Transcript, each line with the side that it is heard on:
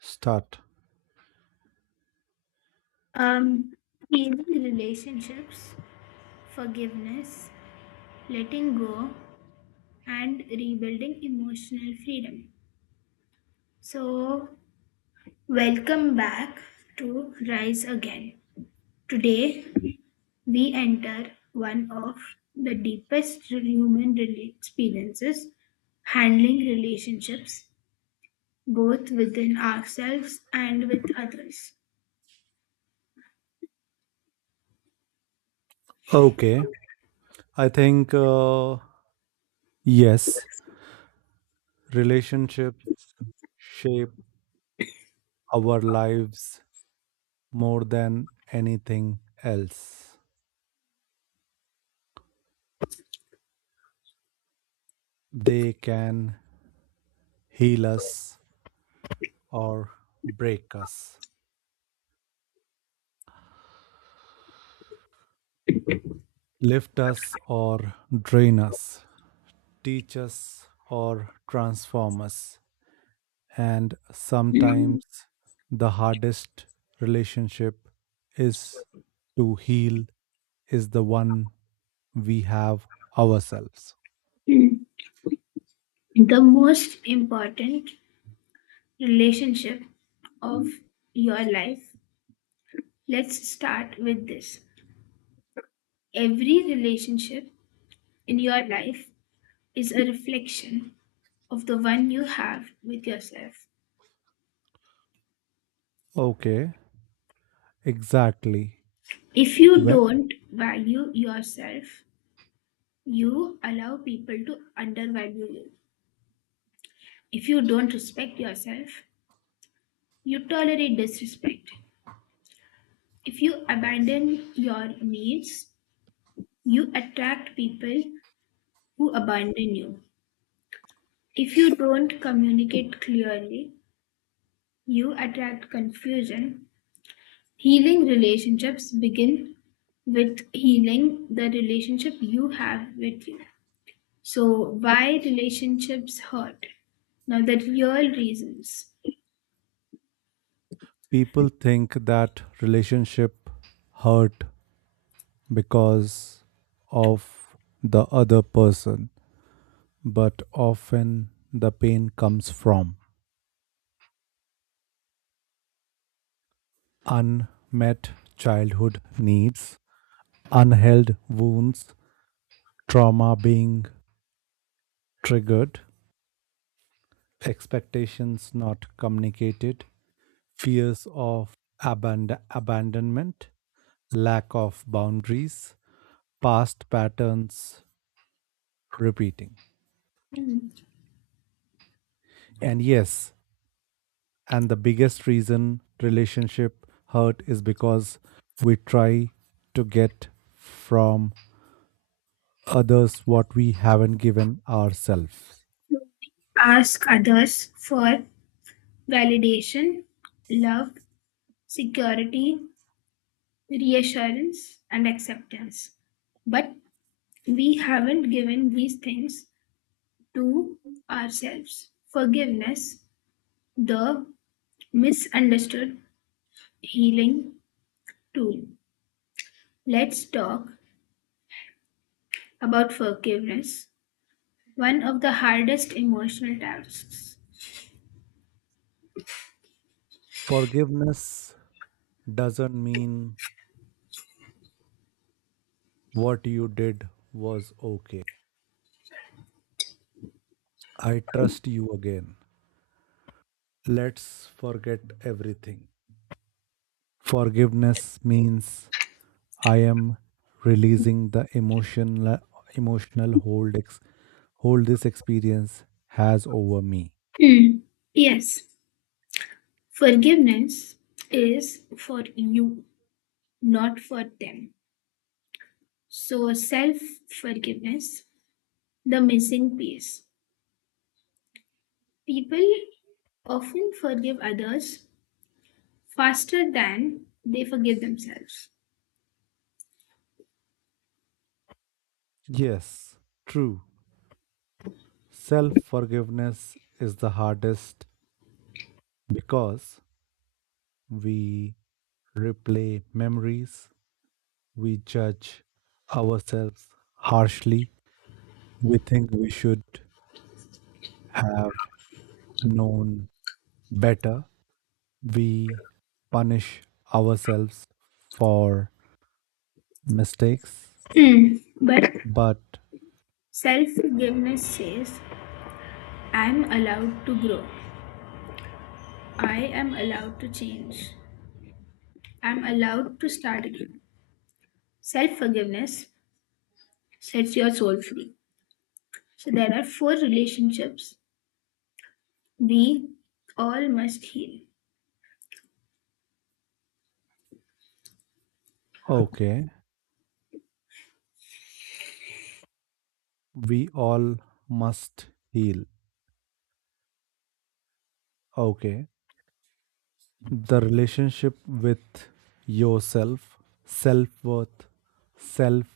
right: Start.
left: Um, Healing relationships, forgiveness, letting go, and rebuilding emotional freedom. So, welcome back to Rise Again. Today, we enter one of the deepest experiences handling relationships, both within ourselves and with others.
right: Okay. I think, yes, relationships shape our lives more than anything else. They can heal us or break us, lift us or drain us, teach us or transform us. And
left: The
right: sometimes the hardest relationship is to heal, is the one we have ourselves.
left: most important relationship of your life. Let's start with this. Every relationship in your life is a reflection of the one you have with yourself.
right: Okay, exactly.
left: If you
right: Where
left: don't value yourself, you allow people to undervalue you. If you don't respect yourself, you tolerate disrespect. If you abandon your needs, you attract people who abandon you. If you don't communicate clearly, you attract confusion. Healing relationships begin with healing the relationship you have with you. So, why relationships hurt? Now, the real reasons.
right: people think that relationship hurt because of the other person, but often the pain comes from unmet childhood needs, unhealed wounds, trauma being triggered, expectations not communicated, fears of abandonment, lack of boundaries, past patterns repeating.
left: Hmm.
right: And yes, and the biggest reason relationship hurt is because we try to get from others what we haven't given ourselves.
left: Ask others for validation, love, security, reassurance, and acceptance. But we haven't given these things to ourselves. Forgiveness, the misunderstood healing tool. Let's talk about forgiveness, one of the hardest emotional tasks.
right: Forgiveness doesn't mean what you did was okay. I trust you again. Let's forget everything. Forgiveness means I am releasing the emotional hold this experience has over me.
left: Hmm. Yes, forgiveness is for you, not for them. So, self forgiveness, the missing piece. People often forgive others faster than they forgive themselves.
right: Yes, true. Self forgiveness is the hardest because we replay memories. We judge ourselves harshly. We think we should have known better. We punish ourselves for mistakes.
left: Hmm. But
right: But
left: self forgiveness says, I'm allowed to grow. I am allowed to change. I'm allowed to start again. Self forgiveness sets your soul free. So there are four relationships we all must heal.
right: okay, we all must heal. Okay, the relationship with yourself, self worth, self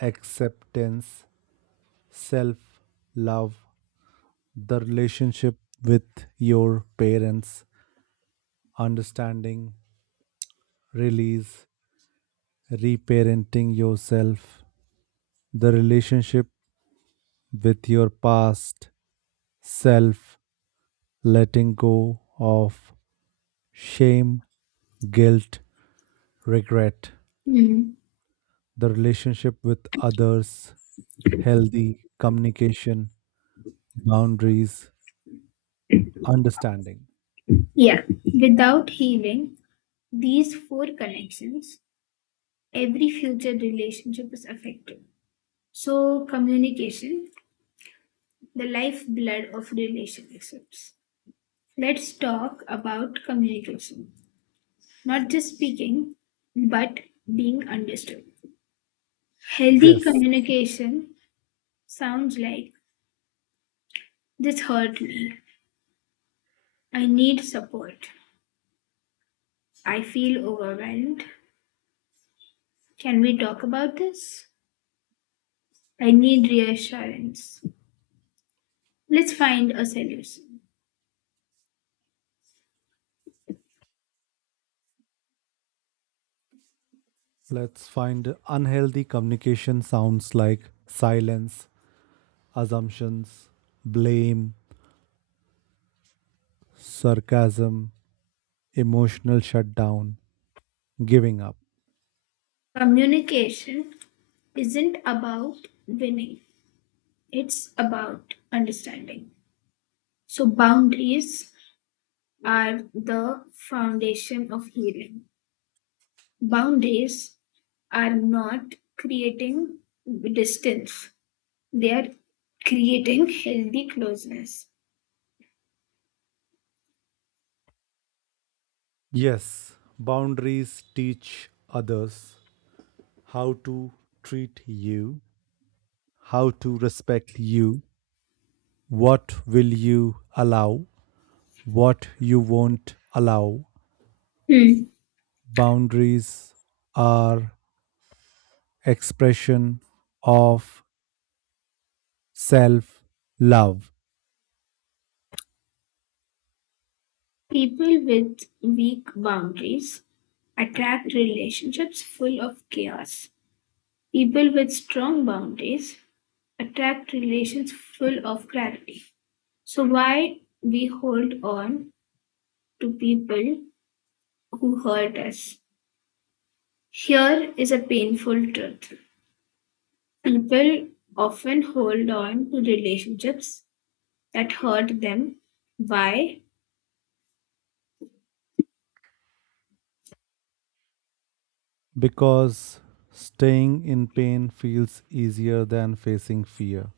right: acceptance, self love, the relationship with your parents, understanding, release, reparenting yourself, the relationship with your past self, letting go of shame, guilt, regret,
left: Mm.
right: the relationship with others, healthy communication, boundaries, understanding.
left: Yeah, without healing these four connections, every future relationship is affected. So, communication, the lifeblood of relationships. Let's talk about communication. Not just speaking, but being understood. Healthy
right: Yes,
left: communication sounds like this hurt me. I need support. I feel overwhelmed. Can we talk about this? I need reassurance. Let's find a solution.
right: let's find unhealthy communication sounds like silence, assumptions, blame, sarcasm, emotional shutdown, giving up.
left: Communication isn't about winning, it's about understanding. So, boundaries are the foundation of healing. Boundaries are not creating distance, they are creating healthy closeness.
right: Yes, boundaries teach others how to treat you, how to respect you, what will you allow, what you won't allow.
left: Hmm.
right: Boundaries are expression of self love.
left: People with weak boundaries attract relationships full of chaos. People with strong boundaries attract relations full of clarity. So, why we hold on to people who hurt us? Here is a painful truth. People often hold on to relationships that hurt them. Why?
right: Because staying in pain feels easier than facing fear.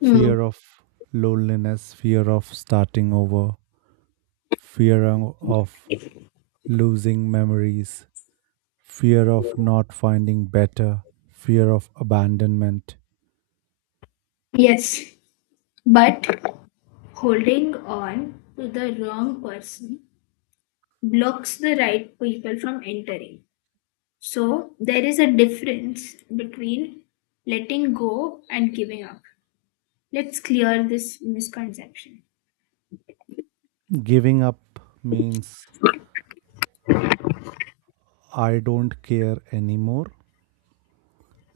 left: Mm.
right: of loneliness, fear of starting over, fear of losing memories, fear of not finding better, fear of abandonment.
left: Yes, but holding on to the wrong person blocks the right people from entering. So there is a difference between letting go and giving up. Let's clear this misconception.
right: Giving up means I don't care anymore.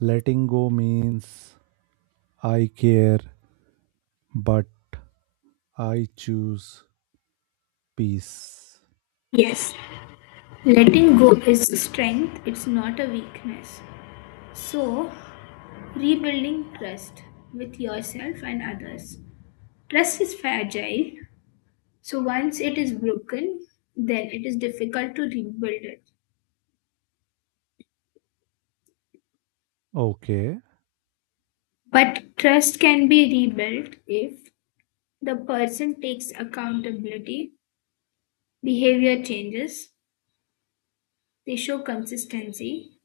right: Letting go means I care, but I choose peace.
left: Yes, letting go is strength, it's not a weakness. So, rebuilding trust with yourself and others. Trust is fragile, so once it is broken, then it is difficult to rebuild it.
right: Okay.
left: But trust can be rebuilt if the person takes accountability, behavior changes, they show consistency,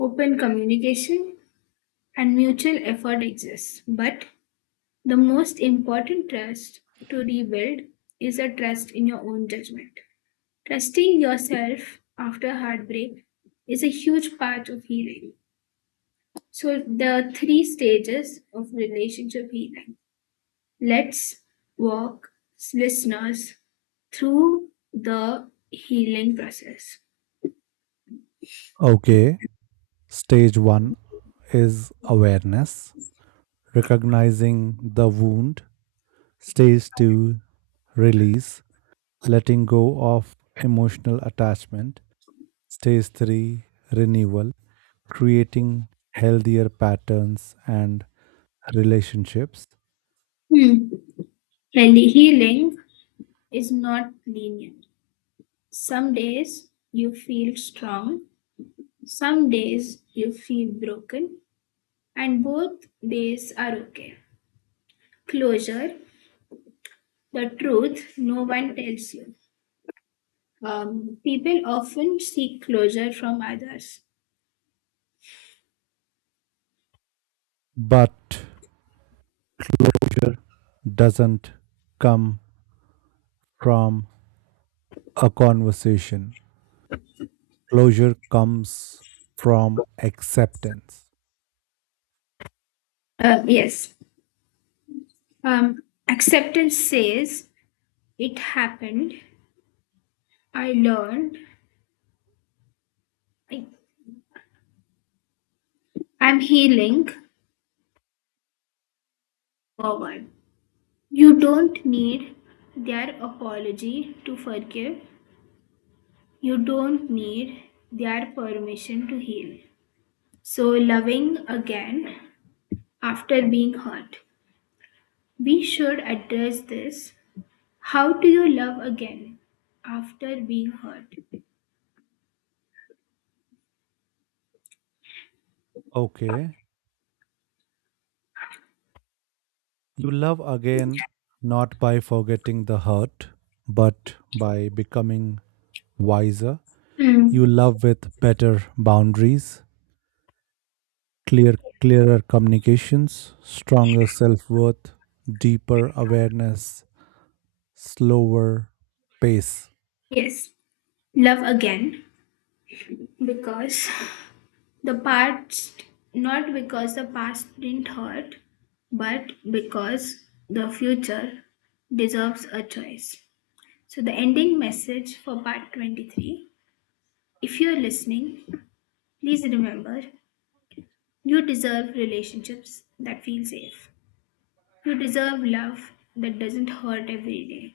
left: open communication, and mutual effort exists. But the most important trust to rebuild is a trust in your own judgment. Trusting yourself after heartbreak is a huge part of healing. So, the three stages of relationship healing. Let's walk listeners through the healing process.
right: Okay. Stage 1 is awareness, recognizing the wound. Stage 2 release, letting go of emotional attachment. Stage 3 renewal, creating healthier patterns and relationships,
left: Hmm. And the healing is not linear. Some days you feel strong, some days you feel broken, and both days are okay. Closure, the truth no one tells you. People often seek closure from others.
right: but doesn't come from a conversation. Closure comes from acceptance.
left: Yes. Um, acceptance says, it happened. I learned. I, I'm healing. Forward. You don't need their apology to forgive. You don't need their permission to heal. So, loving again after being hurt. We should address this. How do you love again after being hurt?
right: Okay, you love again not by forgetting the hurt, but by becoming wiser.
left: Mm.
right: You love with better boundaries, clear clearer communications, stronger self-worth, deeper awareness, slower pace.
left: Yes, love again because the past, not because the past didn't hurt, but because the future deserves a choice. So, the ending message for part 23. If you're listening, please remember you deserve relationships that feel safe, you deserve love that doesn't hurt every day,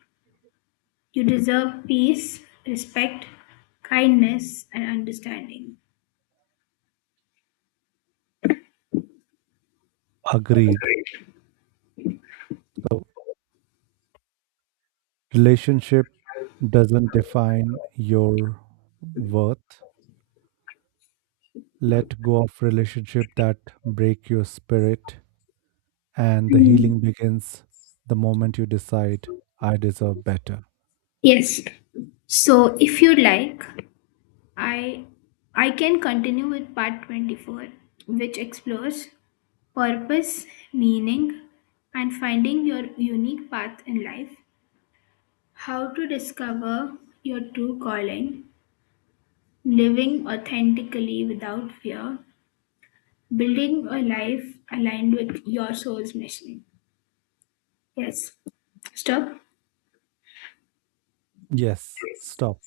left: you deserve peace, respect, kindness, and understanding.
right: Agreed. Relationship doesn't define your worth. Let go of relationship that break your spirit, and the
left: Mm.
right: healing begins the moment you decide, I deserve better.
left: Yes. So if you like, I I can continue with part 24, which explores purpose, meaning, and finding your unique path in life, how to discover your true calling, living authentically without fear, building a life aligned with your soul's mission. Yes. Stop.
right: Yes, stop.